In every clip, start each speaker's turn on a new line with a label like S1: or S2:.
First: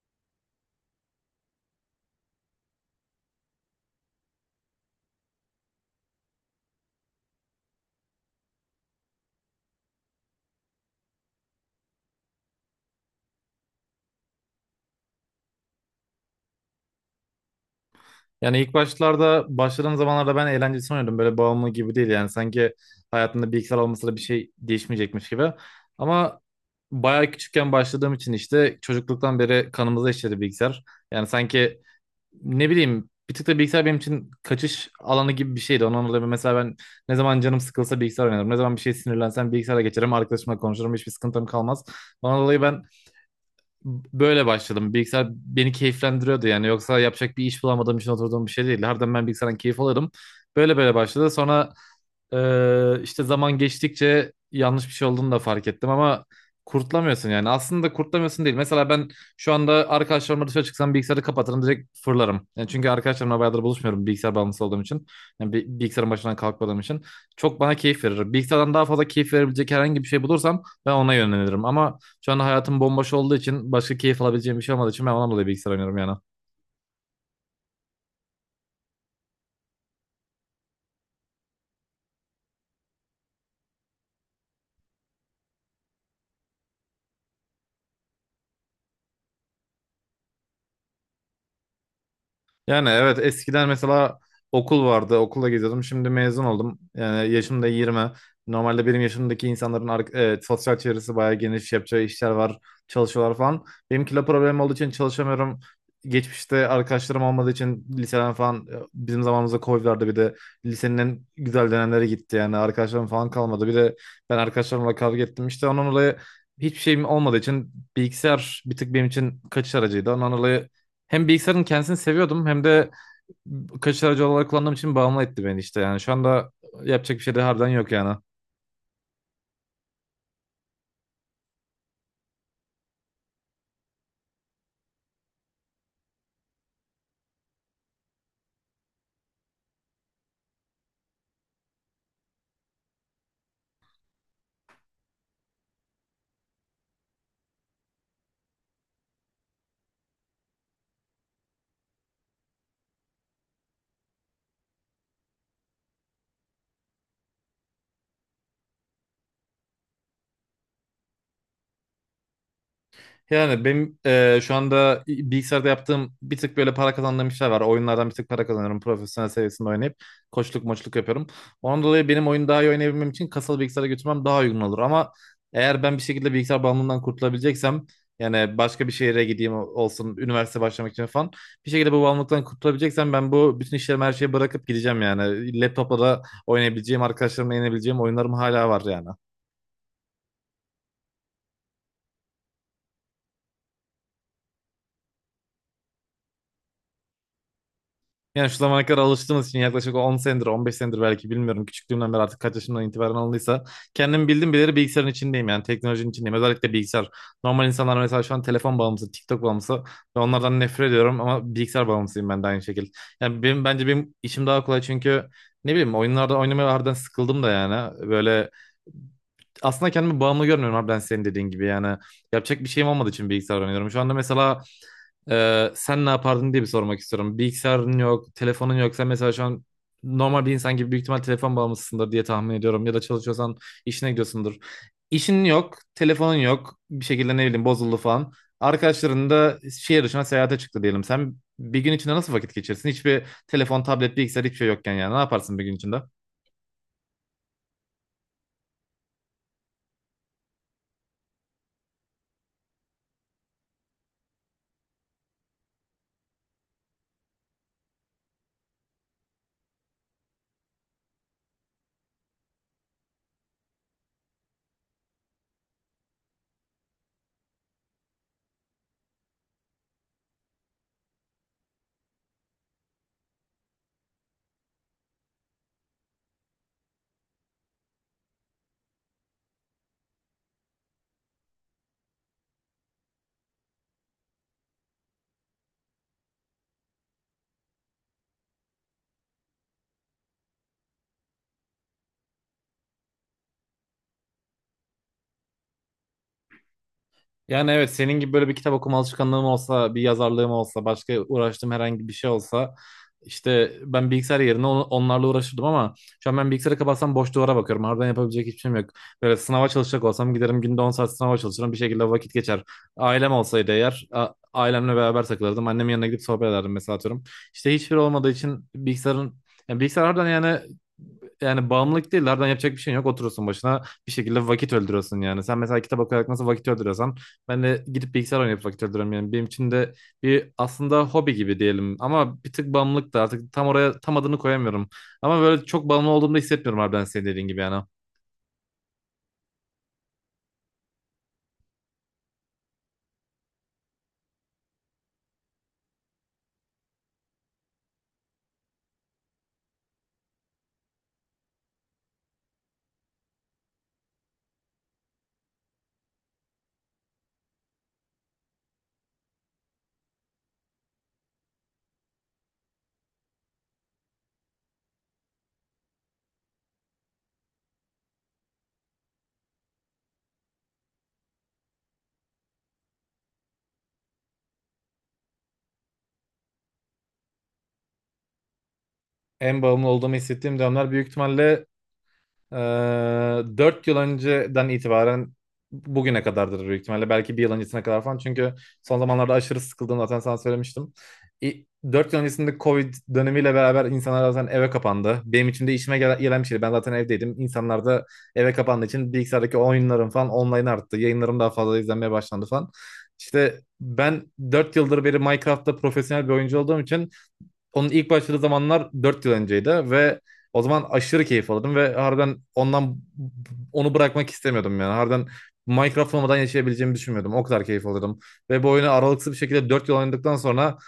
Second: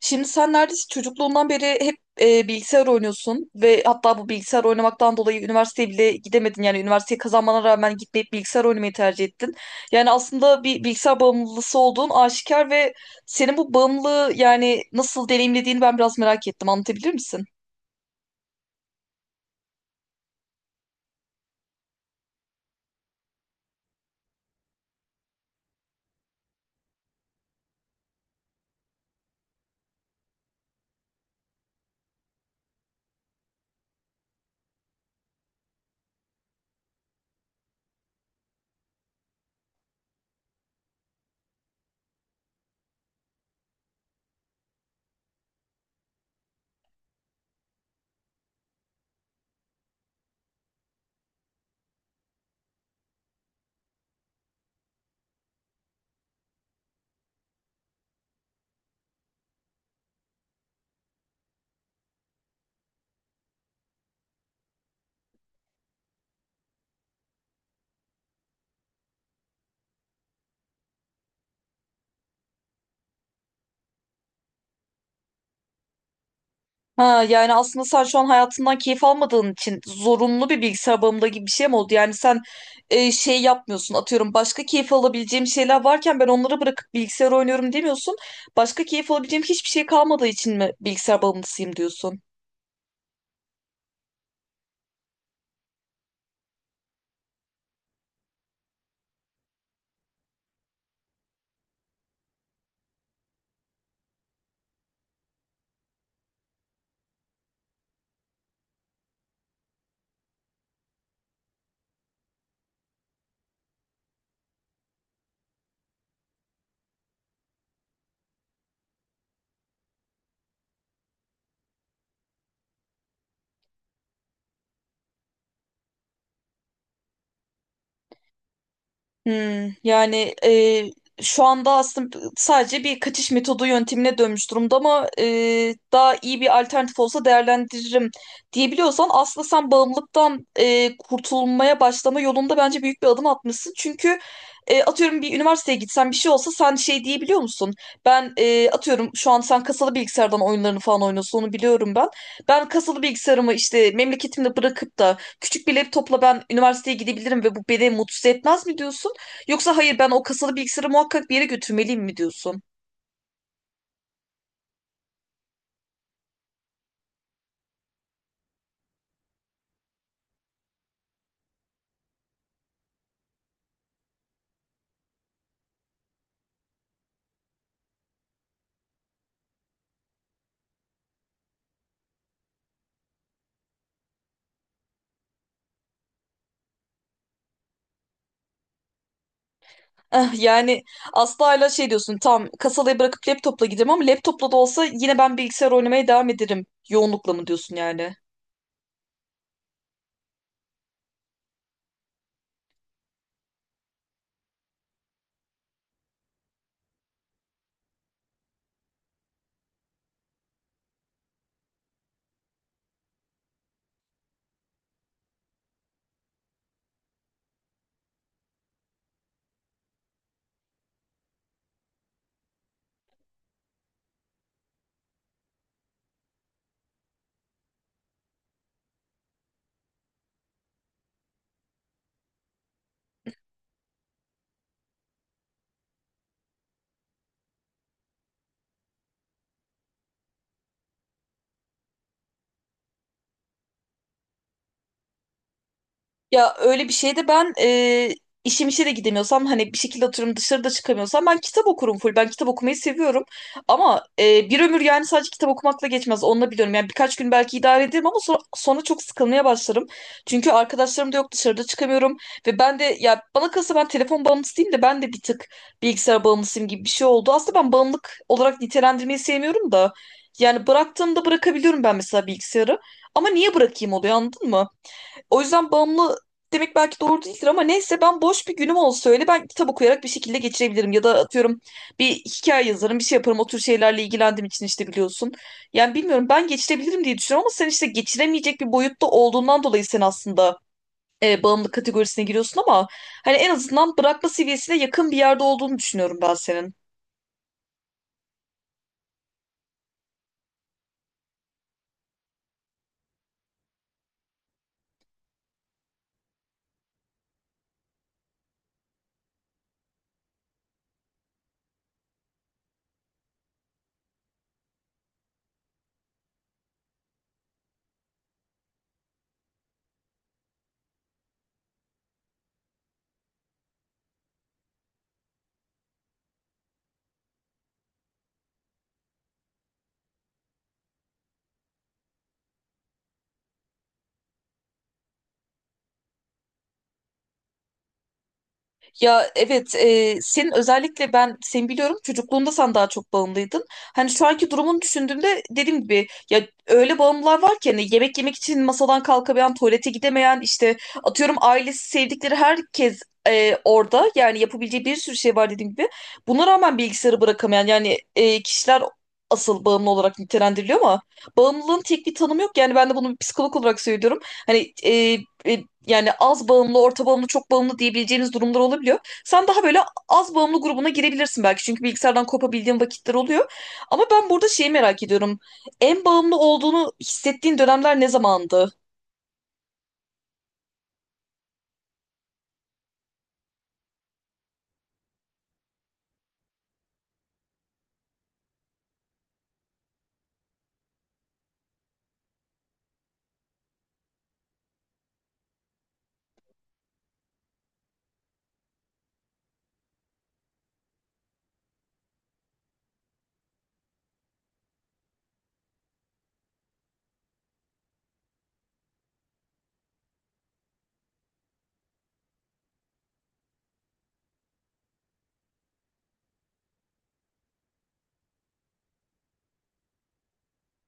S1: Şimdi sen neredeyse çocukluğundan beri hep bilgisayar oynuyorsun ve hatta bu bilgisayar oynamaktan dolayı üniversiteye bile gidemedin. Yani üniversiteyi kazanmana rağmen gitmeyip bilgisayar oynamayı tercih ettin. Yani aslında bir bilgisayar bağımlısı olduğun aşikar ve senin bu bağımlılığı yani nasıl deneyimlediğini ben biraz merak ettim. Anlatabilir misin?
S2: Yani ilk başlarda başladığım zamanlarda ben eğlenceli sanıyordum. Böyle bağımlı gibi değil yani. Sanki hayatımda bilgisayar olmasa da bir şey değişmeyecekmiş gibi. Ama bayağı küçükken başladığım için işte çocukluktan beri kanımıza işledi bilgisayar. Yani sanki ne bileyim bir tık da bilgisayar benim için kaçış alanı gibi bir şeydi. Ondan dolayı mesela ben ne zaman canım sıkılsa bilgisayar oynarım. Ne zaman bir şey sinirlensem bilgisayara geçerim. Arkadaşımla konuşurum. Hiçbir sıkıntım kalmaz. Ondan dolayı ben böyle başladım. Bilgisayar beni keyiflendiriyordu yani. Yoksa yapacak bir iş bulamadığım için oturduğum bir şey değil. Harbiden ben bilgisayardan keyif alırım. Böyle böyle başladı. Sonra işte zaman geçtikçe yanlış bir şey olduğunu da fark ettim ama kurtlamıyorsun yani. Aslında kurtlamıyorsun değil. Mesela ben şu anda arkadaşlarımla dışarı çıksam bilgisayarı kapatırım, direkt fırlarım. Yani çünkü arkadaşlarımla bayağıdır buluşmuyorum bilgisayar bağımlısı olduğum için. Yani bilgisayarın başından kalkmadığım için. Çok bana keyif verir. Bilgisayardan daha fazla keyif verebilecek herhangi bir şey bulursam ben ona yönelirim. Ama şu anda hayatım bomboş olduğu için, başka keyif alabileceğim bir şey olmadığı için ben ondan dolayı bilgisayar oynuyorum yani.
S1: Ha, yani aslında sen şu an hayatından keyif almadığın için zorunlu bir bilgisayar bağımlılığı gibi bir şey mi oldu? Yani sen şey yapmıyorsun, atıyorum başka keyif alabileceğim şeyler varken ben onları bırakıp bilgisayar oynuyorum demiyorsun. Başka keyif alabileceğim hiçbir şey kalmadığı için mi bilgisayar bağımlısıyım diyorsun?
S2: Yani evet, eskiden mesela okul vardı. Okulla geziyordum. Şimdi mezun oldum. Yani yaşım da 20. Normalde benim yaşımdaki insanların sosyal çevresi bayağı geniş. Yapacağı işler var. Çalışıyorlar falan. Benim kilo problemim olduğu için çalışamıyorum. Geçmişte arkadaşlarım olmadığı için liseden falan, bizim zamanımızda Covid vardı. Bir de lisenin en güzel dönemleri gitti. Yani arkadaşlarım falan kalmadı. Bir de ben arkadaşlarımla kavga ettim. İşte onun dolayı hiçbir şeyim olmadığı için bilgisayar bir tık benim için kaçış aracıydı. Ondan dolayı hem bilgisayarın kendisini seviyordum hem de kaçış aracı olarak kullandığım için bağımlı etti beni işte. Yani şu anda yapacak bir şey de harbiden yok yani.
S1: Hmm, yani şu anda aslında sadece bir kaçış metodu yöntemine dönmüş durumda ama daha iyi bir alternatif olsa değerlendiririm diyebiliyorsan aslında sen bağımlılıktan kurtulmaya başlama yolunda bence büyük bir adım atmışsın. Çünkü atıyorum bir üniversiteye gitsen bir şey olsa sen şey diyebiliyor musun? Ben atıyorum şu an sen kasalı bilgisayardan oyunlarını falan oynuyorsun, onu biliyorum ben. Ben kasalı bilgisayarımı işte memleketimde bırakıp da küçük bir laptopla ben üniversiteye gidebilirim ve bu beni mutsuz etmez mi diyorsun? Yoksa hayır, ben o kasalı bilgisayarı muhakkak bir yere götürmeliyim mi diyorsun?
S2: Yani benim şu anda bilgisayarda yaptığım bir tık böyle para kazandığım işler var. Oyunlardan bir tık para kazanıyorum. Profesyonel seviyesinde oynayıp koçluk moçluk yapıyorum. Ondan dolayı benim oyunu daha iyi oynayabilmem için kasalı bilgisayara götürmem daha uygun olur. Ama eğer ben bir şekilde bilgisayar bağımlılığından kurtulabileceksem, yani başka bir şehire gideyim olsun üniversite başlamak için falan, bir şekilde bu bağımlılıktan kurtulabileceksem ben bu bütün işlerimi, her şeyi bırakıp gideceğim yani. Laptopla da oynayabileceğim, arkadaşlarımla oynayabileceğim oyunlarım hala var yani.
S1: Eh, yani asla hala şey diyorsun, tam kasalayı bırakıp laptopla giderim ama laptopla da olsa yine ben bilgisayar oynamaya devam ederim. Yoğunlukla mı diyorsun yani?
S2: Yani şu zamana kadar alıştığımız için yaklaşık 10 senedir, 15 senedir belki, bilmiyorum. Küçüklüğümden beri artık kaç yaşımdan itibaren alındıysa. Kendim bildim bileli bilgisayarın içindeyim yani, teknolojinin içindeyim. Özellikle bilgisayar. Normal insanlar mesela şu an telefon bağımlısı, TikTok bağımlısı ve onlardan nefret ediyorum, ama bilgisayar bağımlısıyım ben de aynı şekilde. Yani benim, bence benim işim daha kolay çünkü ne bileyim oyunlarda oynamaya harbiden sıkıldım da yani. Böyle aslında kendimi bağımlı görmüyorum harbiden, senin dediğin gibi yani. Yapacak bir şeyim olmadığı için bilgisayar oynuyorum. Şu anda mesela sen ne yapardın diye bir sormak istiyorum. Bilgisayarın yok, telefonun yok. Sen mesela şu an normal bir insan gibi büyük ihtimal telefon bağımlısındır diye tahmin ediyorum. Ya da çalışıyorsan işine gidiyorsundur. İşin yok, telefonun yok. Bir şekilde ne bileyim bozuldu falan. Arkadaşların da şehir dışına seyahate çıktı diyelim. Sen bir gün içinde nasıl vakit geçirsin? Hiçbir telefon, tablet, bilgisayar, hiçbir şey yokken yani. Ne yaparsın bir gün içinde?
S1: Ya öyle bir şeyde ben işim işe de gidemiyorsam, hani bir şekilde oturum dışarıda çıkamıyorsam ben kitap okurum full. Ben kitap okumayı seviyorum. Ama bir ömür yani sadece kitap okumakla geçmez. Onu da biliyorum. Yani birkaç gün belki idare ederim ama sonra çok sıkılmaya başlarım. Çünkü arkadaşlarım da yok, dışarıda çıkamıyorum. Ve ben de ya bana kalırsa ben telefon bağımlısıyım da, ben de bir tık bilgisayar bağımlısıyım gibi bir şey oldu. Aslında ben bağımlılık olarak nitelendirmeyi sevmiyorum da. Yani bıraktığımda bırakabiliyorum ben mesela bilgisayarı. Ama niye bırakayım oluyor, anladın mı? O yüzden bağımlı demek belki doğru değildir ama neyse, ben boş bir günüm olsa öyle ben kitap okuyarak bir şekilde geçirebilirim. Ya da atıyorum bir hikaye yazarım, bir şey yaparım. O tür şeylerle ilgilendiğim için işte, biliyorsun. Yani bilmiyorum, ben geçirebilirim diye düşünüyorum ama sen işte geçiremeyecek bir boyutta olduğundan dolayı sen aslında bağımlı kategorisine giriyorsun ama hani en azından bırakma seviyesine yakın bir yerde olduğunu düşünüyorum ben senin.
S2: Yani evet, senin gibi böyle bir kitap okuma alışkanlığım olsa, bir yazarlığım olsa, başka uğraştığım herhangi bir şey olsa, işte ben bilgisayar yerine onlarla uğraşırdım ama şu an ben bilgisayarı kapatsam boş duvara bakıyorum. Harbiden yapabilecek hiçbir şeyim yok. Böyle sınava çalışacak olsam giderim, günde 10 saat sınava çalışırım, bir şekilde vakit geçer. Ailem olsaydı eğer, ailemle beraber takılırdım. Annemin yanına gidip sohbet ederdim mesela, atıyorum. İşte hiçbir olmadığı için bilgisayarın, yani bilgisayar harbiden yani, yani bağımlılık değil. Harbiden yapacak bir şeyin yok. Oturursun başına, bir şekilde vakit öldürüyorsun yani. Sen mesela kitap okuyarak nasıl vakit öldürüyorsan, ben de gidip bilgisayar oynayıp vakit öldürüyorum yani. Benim için de bir aslında hobi gibi diyelim. Ama bir tık bağımlılık da artık, tam oraya tam adını koyamıyorum. Ama böyle çok bağımlı olduğumu da hissetmiyorum harbiden, senin dediğin gibi yani.
S1: Ya evet, senin özellikle ben seni biliyorum, çocukluğunda sen daha çok bağımlıydın. Hani şu anki durumunu düşündüğümde dediğim gibi ya öyle bağımlılar var ki hani yemek yemek için masadan kalkamayan, tuvalete gidemeyen, işte atıyorum ailesi, sevdikleri herkes orada, yani yapabileceği bir sürü şey var dediğim gibi. Buna rağmen bilgisayarı bırakamayan yani kişiler asıl bağımlı olarak nitelendiriliyor ama bağımlılığın tek bir tanımı yok. Yani ben de bunu bir psikolog olarak söylüyorum. Hani yani az bağımlı, orta bağımlı, çok bağımlı diyebileceğiniz durumlar olabiliyor. Sen daha böyle az bağımlı grubuna girebilirsin belki. Çünkü bilgisayardan kopabildiğin vakitler oluyor. Ama ben burada şeyi merak ediyorum. En bağımlı olduğunu hissettiğin dönemler ne zamandı?
S2: En bağımlı olduğumu hissettiğim dönemler büyük ihtimalle, Ee, 4 yıl önceden itibaren bugüne kadardır büyük ihtimalle. Belki bir yıl öncesine kadar falan. Çünkü son zamanlarda aşırı sıkıldım zaten, sana söylemiştim. İ- Dört yıl öncesinde Covid dönemiyle beraber insanlar zaten eve kapandı. Benim için de işime gelen gelen bir şeydi. Ben zaten evdeydim. İnsanlar da eve kapandığı için bilgisayardaki oyunlarım falan online arttı. Yayınlarım daha fazla izlenmeye başlandı falan. İşte ben 4 yıldır beri Minecraft'ta profesyonel bir oyuncu olduğum için, onun ilk başladığı zamanlar 4 yıl önceydi ve o zaman aşırı keyif alırdım ve harbiden ondan, onu bırakmak istemiyordum yani. Harbiden Minecraft olmadan yaşayabileceğimi düşünmüyordum. O kadar keyif alırdım. Ve bu oyunu aralıksız bir şekilde 4 yıl oynadıktan sonra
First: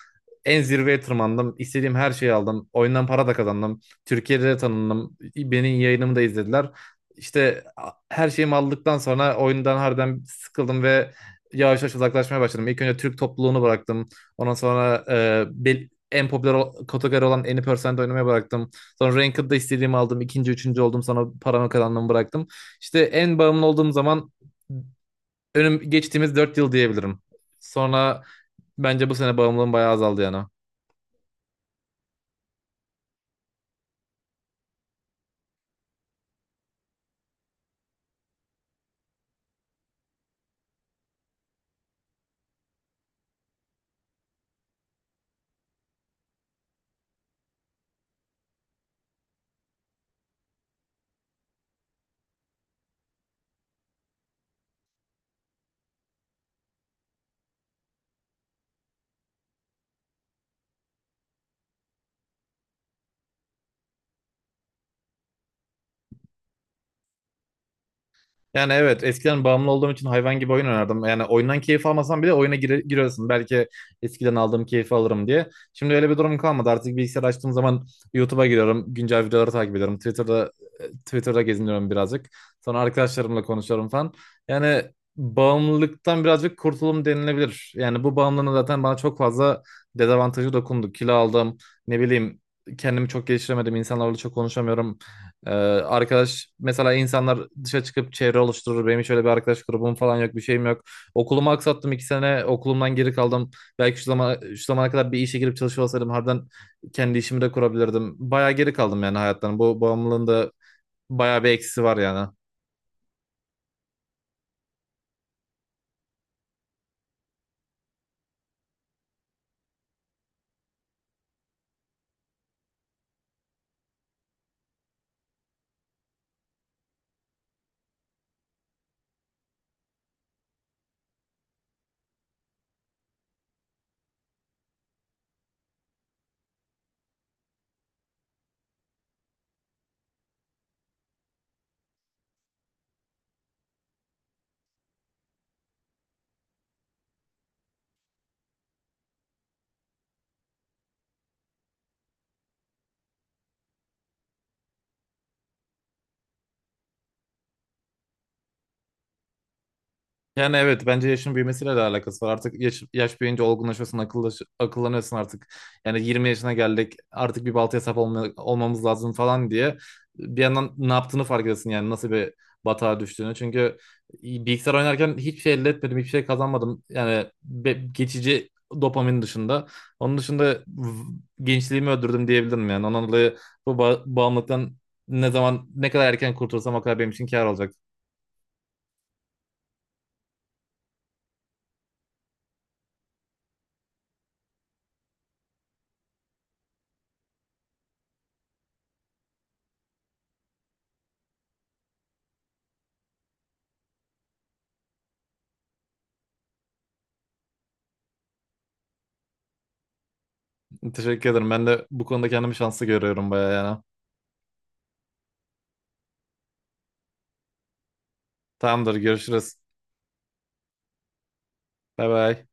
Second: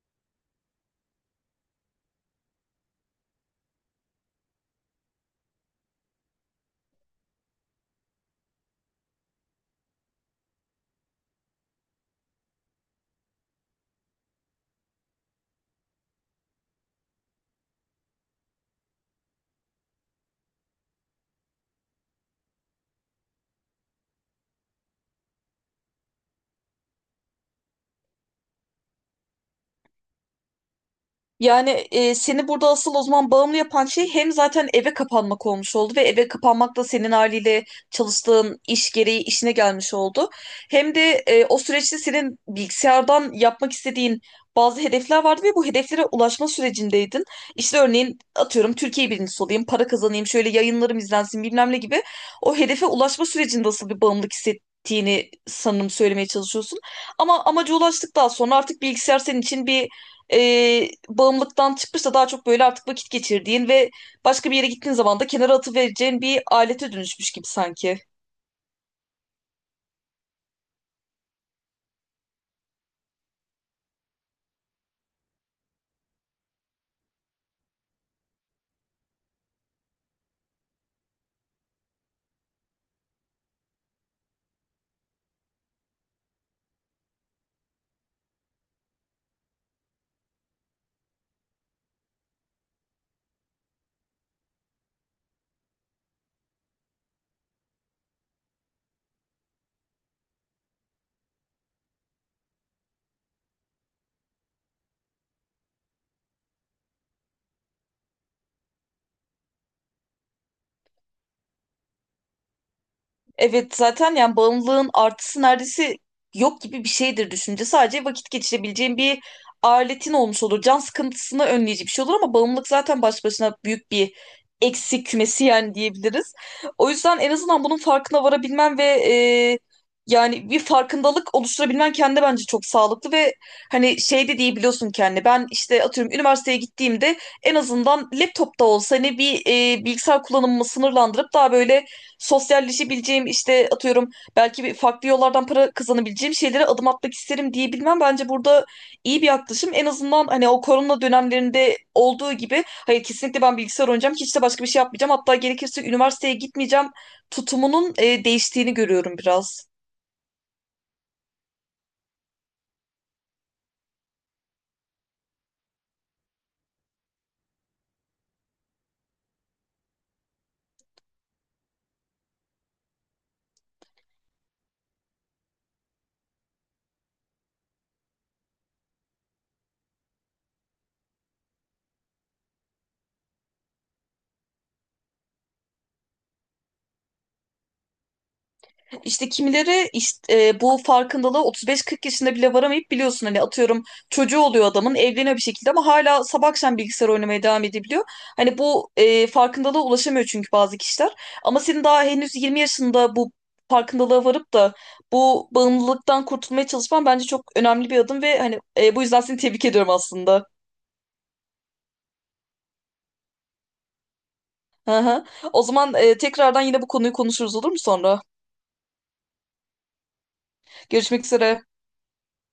S2: en zirveye tırmandım. İstediğim her şeyi aldım. Oyundan para da kazandım. Türkiye'de de tanındım. Benim yayınımı da izlediler. İşte her şeyimi aldıktan sonra oyundan harbiden sıkıldım ve yavaş yavaş uzaklaşmaya başladım. İlk önce Türk topluluğunu bıraktım. Ondan sonra en popüler kategori olan Any% Percent oynamaya bıraktım. Sonra Ranked'da istediğimi aldım, ikinci üçüncü oldum. Sonra paramı kazandığımı bıraktım. İşte en bağımlı olduğum zaman önüm geçtiğimiz dört yıl diyebilirim. Sonra bence bu sene bağımlılığım bayağı azaldı yani.
S1: Yani seni burada asıl o zaman bağımlı yapan şey hem zaten eve kapanmak olmuş oldu ve eve kapanmak da senin haliyle çalıştığın iş gereği işine gelmiş oldu. Hem de o süreçte senin bilgisayardan yapmak istediğin bazı hedefler vardı ve bu hedeflere ulaşma sürecindeydin. İşte örneğin atıyorum Türkiye birincisi olayım, para kazanayım, şöyle yayınlarım izlensin bilmem ne gibi. O hedefe ulaşma sürecinde asıl bir bağımlılık hissettiğini sanırım söylemeye çalışıyorsun. Ama amaca ulaştıktan sonra artık bilgisayar senin için bir bağımlılıktan çıkmış, daha çok böyle artık vakit geçirdiğin ve başka bir yere gittiğin zaman da kenara atıvereceğin bir alete dönüşmüş gibi sanki.
S2: Yani evet, eskiden bağımlı olduğum için hayvan gibi oyun oynardım. Yani oyundan keyif almasam bile oyuna giriyorsun. Belki eskiden aldığım keyfi alırım diye. Şimdi öyle bir durum kalmadı. Artık bilgisayar açtığım zaman YouTube'a giriyorum. Güncel videoları takip ediyorum. Twitter'da, geziniyorum birazcık. Sonra arkadaşlarımla konuşuyorum falan. Yani bağımlılıktan birazcık kurtulum denilebilir. Yani bu bağımlılığın zaten bana çok fazla dezavantajı dokundu. Kilo aldım. Ne bileyim kendimi çok geliştiremedim. İnsanlarla çok konuşamıyorum. Ee, Arkadaş mesela, insanlar dışa çıkıp çevre oluşturur. Benim şöyle bir arkadaş grubum falan yok, bir şeyim yok. Okulumu aksattım, iki sene okulumdan geri kaldım. Belki şu zaman şu zamana kadar bir işe girip çalışıyor olsaydım harbiden kendi işimi de kurabilirdim. Bayağı geri kaldım yani hayattan. Bu bağımlılığın da bayağı bir eksisi var yani.
S1: Evet, zaten yani bağımlılığın artısı neredeyse yok gibi bir şeydir, düşünce. Sadece vakit geçirebileceğin bir aletin olmuş olur. Can sıkıntısını önleyici bir şey olur ama bağımlılık zaten baş başına büyük bir eksik kümesi yani, diyebiliriz. O yüzden en azından bunun farkına varabilmen ve yani bir farkındalık oluşturabilmen kendi bence çok sağlıklı ve hani şey de diyebiliyorsun kendine. Ben işte atıyorum üniversiteye gittiğimde en azından laptopta olsa hani bir bilgisayar kullanımımı sınırlandırıp daha böyle sosyalleşebileceğim, işte atıyorum belki bir farklı yollardan para kazanabileceğim şeylere adım atmak isterim diyebilmem bence burada iyi bir yaklaşım. En azından hani o korona dönemlerinde olduğu gibi hayır, kesinlikle ben bilgisayar oynayacağım, hiç de başka bir şey yapmayacağım, hatta gerekirse üniversiteye gitmeyeceğim tutumunun değiştiğini görüyorum biraz.
S2: Yani evet, bence yaşın büyümesiyle de alakası var. Artık yaş, yaş büyüyünce olgunlaşıyorsun, akıllaş, akıllanıyorsun artık. Yani 20 yaşına geldik, artık bir baltaya sap olmamız lazım falan diye. Bir yandan ne yaptığını fark ediyorsun, yani nasıl bir batağa düştüğünü. Çünkü bilgisayar oynarken hiçbir şey elde etmedim, hiçbir şey kazanmadım. Yani geçici dopamin dışında. Onun dışında gençliğimi öldürdüm diyebilirim yani. Ondan dolayı bu bağımlılıktan ne zaman ne kadar erken kurtulsam o kadar benim için kâr olacak.
S1: İşte kimileri bu farkındalığa 35-40 yaşında bile varamayıp biliyorsun hani, atıyorum çocuğu oluyor adamın, evleniyor bir şekilde ama hala sabah akşam bilgisayar oynamaya devam edebiliyor. Hani bu farkındalığa ulaşamıyor çünkü bazı kişiler. Ama senin daha henüz 20 yaşında bu farkındalığa varıp da bu bağımlılıktan kurtulmaya çalışman bence çok önemli bir adım ve hani bu yüzden seni tebrik ediyorum aslında.
S2: Teşekkür ederim. Ben de bu konuda kendimi şanslı görüyorum bayağı yani.
S1: Hı hı. O zaman tekrardan yine bu konuyu konuşuruz, olur mu sonra?
S2: Tamamdır, görüşürüz.
S1: Görüşmek üzere.
S2: Bay bay.